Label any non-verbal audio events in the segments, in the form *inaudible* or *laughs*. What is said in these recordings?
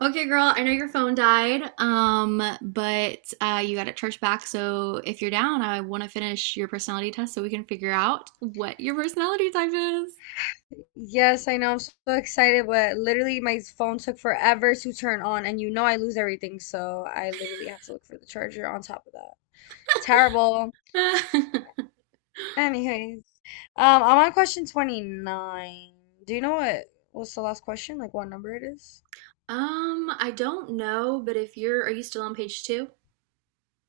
Okay, girl, I know your phone died, but you got it charged back. So if you're down, I want to finish your personality test so we can figure out what your personality type is. Yes, I know. I'm so excited, but literally my phone took forever to turn on, and you know I lose everything, so I literally had to look for the charger on top of that. Terrible. *laughs* Anyways, I'm on question 29. Do you know what's the last question? Like what number it is? I don't know, but if you're, are you still on page two?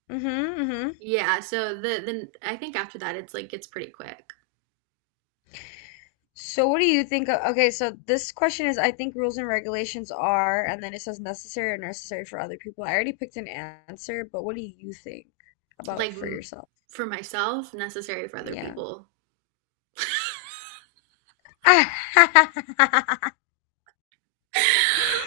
Mm-hmm, mm-hmm. Yeah, so then I think after that it's pretty quick. So what do you think of, okay, so this question is I think rules and regulations are, and then it says necessary or necessary for other people. I already picked an answer, but what do you think about Like for m- yourself? for myself, necessary for other Yeah. people. Ah,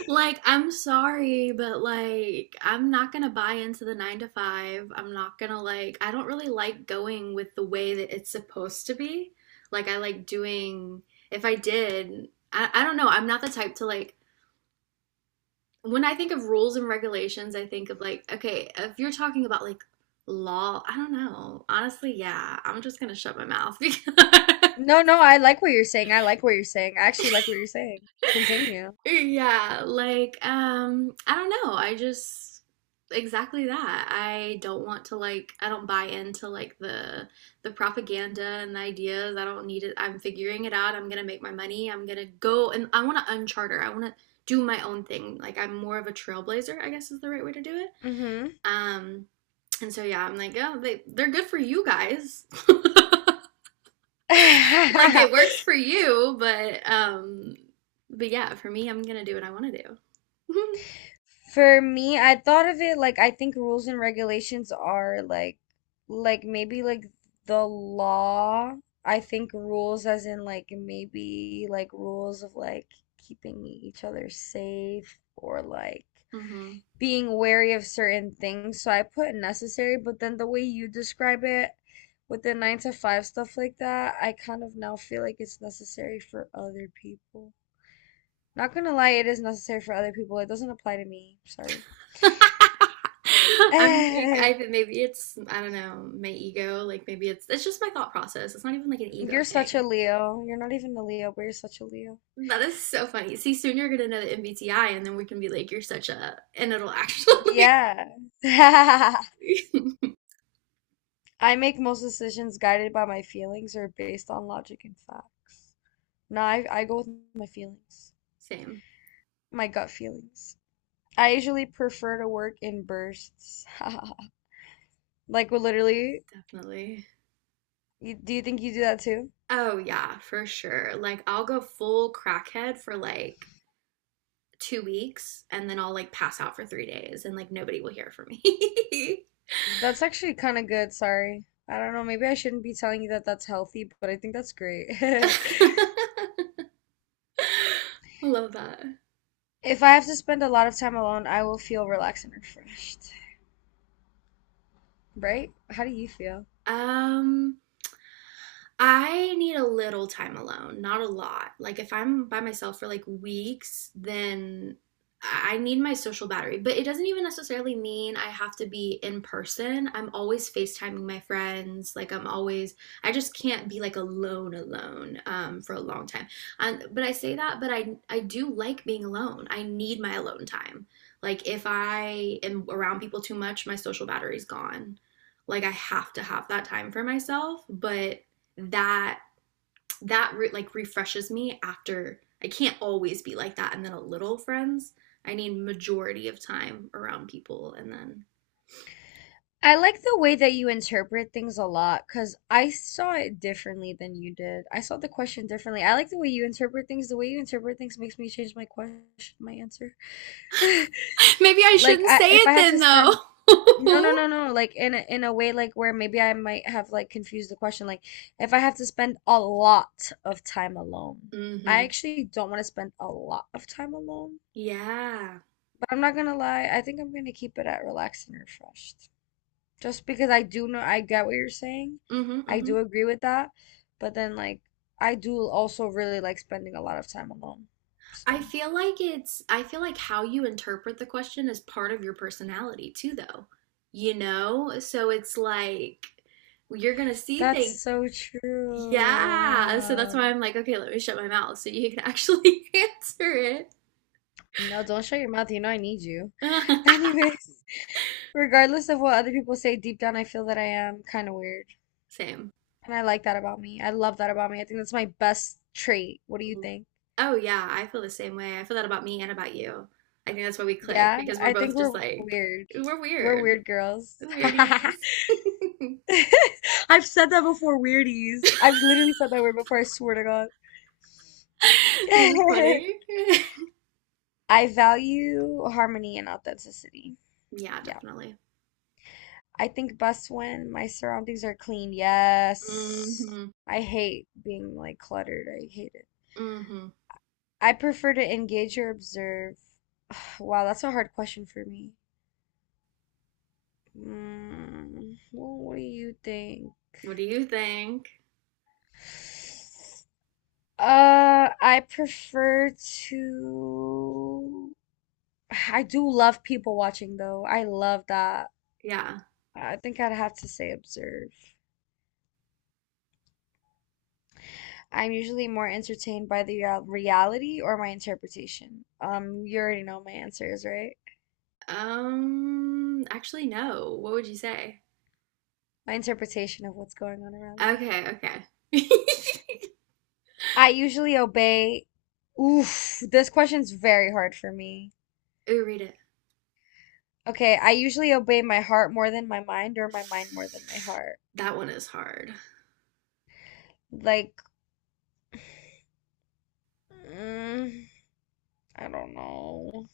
Like, I'm sorry, but like, I'm not gonna buy into the nine to five. I'm not gonna like, I don't really like going with the way that it's supposed to be. Like, I like doing, if I did, I don't know. I'm not the type to like, when I think of rules and regulations, I think of like, okay, if you're talking about like law, I don't know. Honestly, yeah, I'm just gonna shut my mouth because *laughs* *laughs* No, no, I like what you're saying. I like what you're saying. I actually like what you're saying. Continue. *laughs* Yeah, like I don't know. I just Exactly that. I don't want to like I don't buy into like the propaganda and the ideas. I don't need it. I'm figuring it out. I'm gonna make my money. I'm gonna go and I want to uncharter. I want to do my own thing. Like I'm more of a trailblazer, I guess is the right way to do it. Hmm. Um and so yeah, I'm like, "Oh, they're good for you guys." *laughs* Like it works *laughs* for you, but but yeah, for me, I'm gonna do what I want to do. *laughs* For me, I thought of it like I think rules and regulations are like maybe like the law. I think rules as in like maybe like rules of like keeping each other safe or like Hmm. being wary of certain things. So I put necessary, but then the way you describe it with the nine to five stuff like that, I kind of now feel like it's necessary for other people. Not gonna lie, it is necessary for other people. It doesn't apply to me. Sorry. *laughs* I'm like, I *laughs* think maybe it's, I don't know, my ego. Like maybe it's just my thought process. It's not even like an ego You're such thing. a Leo. You're not even a Leo, but you're such a Leo. That is so funny. See, soon you're gonna know the MBTI, and then we can be like, you're such a, and it'll actually Yeah. *laughs* *laughs* I make most decisions guided by my feelings or based on logic and facts. No, I go with my feelings, same, my gut feelings. I usually prefer to work in bursts. *laughs* Like, well, literally, definitely. Do you think you do that too? Oh yeah, for sure. Like I'll go full crackhead for like 2 weeks, and then I'll like pass out for 3 days, and like nobody will hear from me. That's actually kind of good, sorry. I don't know, maybe I shouldn't be telling you that that's healthy, but I think that's great. *laughs* *laughs* Love that. If I have to spend a lot of time alone, I will feel relaxed and refreshed. Right? How do you feel? Um. I need a little time alone, not a lot. Like if I'm by myself for like weeks, then I need my social battery. But it doesn't even necessarily mean I have to be in person. I'm always FaceTiming my friends. Like I'm always I just can't be like alone alone, for a long time. But I say that, but I do like being alone. I need my alone time. Like if I am around people too much, my social battery's gone. Like I have to have that time for myself, but that like refreshes me after I can't always be like that and then a little friends. I need majority of time around people and then I like the way that you interpret things a lot because I saw it differently than you did. I saw the question differently. I like the way you interpret things. The way you interpret things makes me change my question, my answer. *laughs* *laughs* maybe I Like shouldn't I say if it I have then to though. spend no, no, *laughs* no, no, like in a way like where maybe I might have like confused the question like if I have to spend a lot of time alone. I Mm-hmm. actually don't want to spend a lot of time alone, Yeah. but I'm not gonna lie, I think I'm gonna keep it at relaxed and refreshed. Just because I do know I get what you're saying. Mm-hmm, I mm-hmm. do agree with that, but then like I do also really like spending a lot of time alone. I So feel like it's I feel like how you interpret the question is part of your personality too though. You know? So it's like you're going to see that's things. so true. Yeah, so Wow. that's why I'm like, okay, let me shut my mouth so you can actually *laughs* answer it. No, don't shut your mouth. You know I need you. *laughs* *laughs* Anyways, regardless of what other people say, deep down I feel that I am kind of weird. Same. And I like that about me. I love that about me. I think that's my best trait. What do you think? Oh yeah, I feel the same way. I feel that about me and about you. I think that's why we click Yeah, because we're I both think we're just like weird. we're We're weird. weird girls. *laughs* I've Weirdies. *laughs* said that before, weirdies. I've literally said that word before, I swear to God. That is funny. *laughs* *laughs* I value harmony and authenticity. Yeah, Yeah. definitely. I think best when my surroundings are clean. Yes. Hmm. I hate being like cluttered. I hate it. Hmm. I prefer to engage or observe. *sighs* Wow, that's a hard question for me. Well, what do you think? What do you think? I prefer to. *sighs* I do love people watching though. I love that. Yeah. I think I'd have to say observe. I'm usually more entertained by the reality or my interpretation. You already know my answers, right? Actually, no. What would you say? My interpretation of what's going on around me. Okay, okay. *laughs* I usually obey. Oof, this question's very hard for me. Ooh, read it. Okay, I usually obey my heart more than my mind, or my mind more than my heart. That one is hard. Like, mm, I don't know.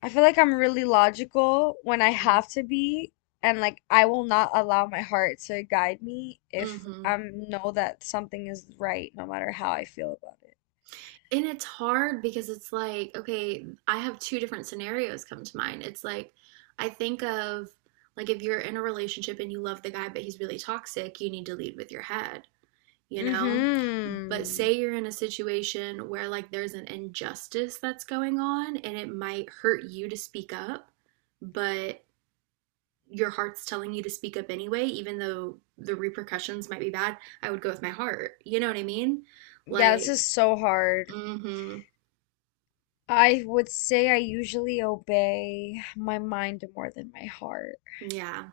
I feel like I'm really logical when I have to be, and like I will not allow my heart to guide me if Mm-hmm. I know that something is right, no matter how I feel about it. And it's hard because it's like, okay, I have two different scenarios come to mind. It's like, I think of like if you're in a relationship and you love the guy, but he's really toxic, you need to lead with your head, you know? But Mm-hmm. say you're in a situation where like there's an injustice that's going on and it might hurt you to speak up, but your heart's telling you to speak up anyway, even though the repercussions might be bad, I would go with my heart. You know what I mean? Yeah, this Like, is so hard. mm-hmm. I would say I usually obey my mind more than my heart, Yeah.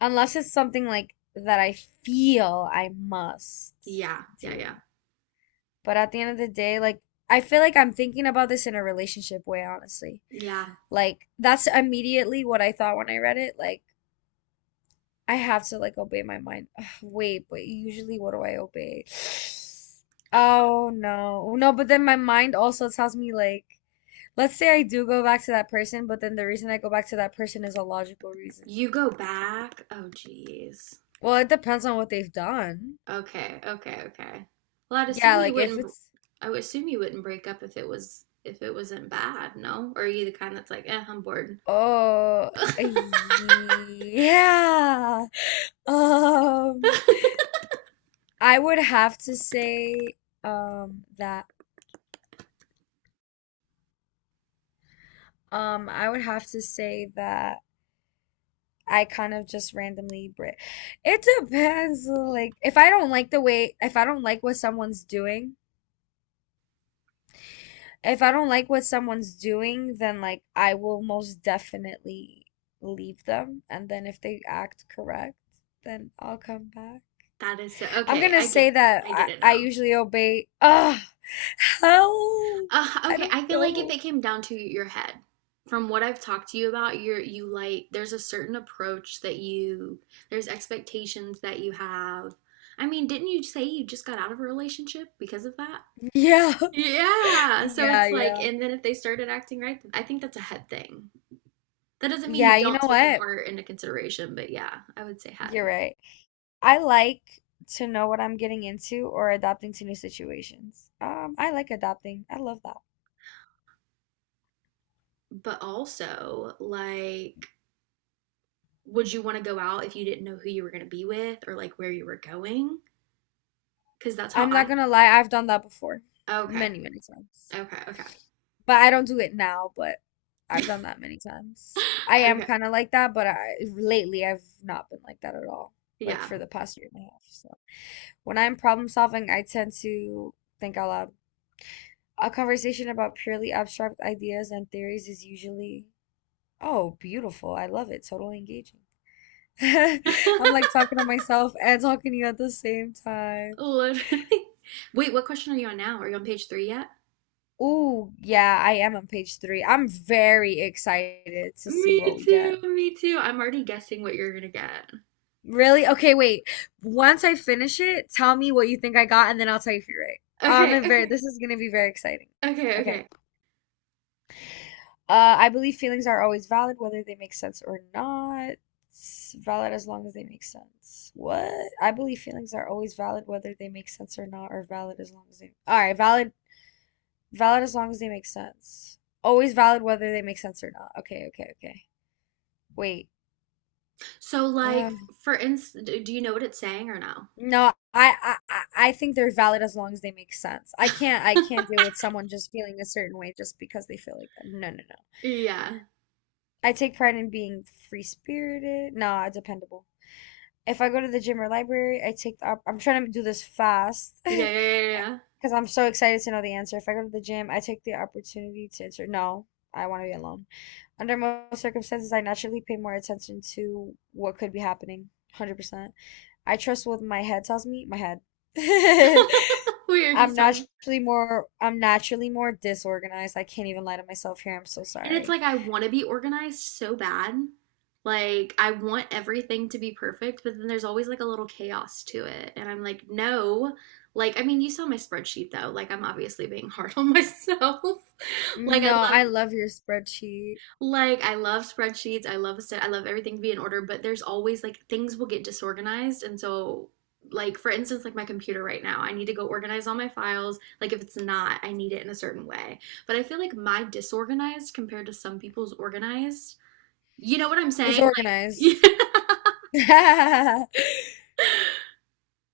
unless it's something like that I feel I must Yeah. Yeah. Yeah. do. But at the end of the day, like I feel like I'm thinking about this in a relationship way, honestly. Yeah. Like that's immediately what I thought when I read it. Like I have to like obey my mind. *sighs* Ugh, wait, but usually what do I obey? *sighs* Oh no. No, but then my mind also tells me like let's say I do go back to that person, but then the reason I go back to that person is a logical reason. You go back. Oh, geez. Well, it depends on what they've done. Okay. Okay. Okay. Well, I'd Yeah, assume you like if wouldn't, it's I would assume you wouldn't break up if it was, if it wasn't bad, no? Or are you the kind that's like, eh, I'm bored. oh, yeah. *laughs* Um I would have to say um that I would have to say that I kind of just randomly bri It depends. Like, if I don't like the way, if I don't like what someone's doing, then like I will most definitely leave them. And then if they act correct, then I'll come back. That is so, I'm okay. gonna say that I get I, it I now. usually obey. Ugh, help! I Okay, don't I feel like if it know. came down to your head, from what I've talked to you about, you like there's a certain approach that you there's expectations that you have. I mean, didn't you say you just got out of a relationship because of that? Yeah. *laughs* Yeah. So Yeah, it's like, yeah. and then if they started acting right, I think that's a head thing. That doesn't mean you Yeah, you don't know take your what? heart into consideration, but yeah, I would say head. You're right. I like to know what I'm getting into or adapting to new situations. I like adapting. I love that. But also, like, would you want to go out if you didn't know who you were going to be with or like where you were going? Because that's how I'm not I gonna lie, I've done that before. okay. Many, many times. Okay. Okay. But I don't do it now, but I've done that many times. *laughs* I am Okay. kind of like that, but I lately I've not been like that at all. Like Yeah. for the past year and a half. So when I'm problem solving, I tend to think out loud. A conversation about purely abstract ideas and theories is usually, oh, beautiful. I love it. Totally engaging. *laughs* I'm like *laughs* talking to myself and talking to you at the same time. Literally. Wait, what question are you on now? Are you on page three yet? Ooh, yeah, I am on page 3. I'm very excited to see Me what we get. too. Me too. I'm already guessing what you're gonna get. Really? Okay, wait. Once I finish it, tell me what you think I got, and then I'll tell you if you're right. Okay. I'm very, Okay. this is gonna be very exciting. Okay. Okay. Okay. I believe feelings are always valid, whether they make sense or not. It's valid as long as they make sense. What? I believe feelings are always valid, whether they make sense or not, or valid as long as they. All right, valid. Valid as long as they make sense. Always valid whether they make sense or not. Okay, okay, okay. Wait. So, like, Ugh. for instance, do you know what it's saying or no? No, I think they're valid as long as they make sense. I can't *laughs* deal with someone just feeling a certain way just because they feel like that. No, no, no. Yeah. I take pride in being free spirited. Nah, dependable. If I go to the gym or library, I take I'm trying to do this fast *laughs* Yeah. Yeah. Yeah. because I'm so excited to know the answer. If I go to the gym, I take the opportunity to answer. No, I want to be alone. Under most circumstances, I naturally pay more attention to what could be happening. 100%. I trust what my head tells me, my head. Yeah. *laughs* *laughs* We were I'm just talking about. naturally more I'm naturally more disorganized. I can't even lie to myself here. I'm so And it's sorry. like I want to be organized so bad. Like I want everything to be perfect, but then there's always like a little chaos to it. And I'm like, no. Like I mean, you saw my spreadsheet though. Like I'm obviously being *laughs* hard on myself. *laughs* Like I No, love I love your spreadsheet. like, I love spreadsheets. I love a set. I love everything to be in order, but there's always like things will get disorganized. And so, like, for instance, like my computer right now, I need to go organize all my files. Like, if it's not, I need it in a certain way. But I feel like my disorganized compared to some people's organized, you know what I'm It's saying? organized. Like, *laughs* *laughs*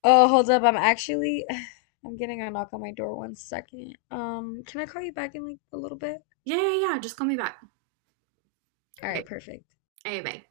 Oh, hold up. I'm actually *sighs* I'm getting a knock on my door. One second. Can I call you back in like a little bit? yeah, yeah, yeah. Just call me back. All All right, right. perfect. All right, bye.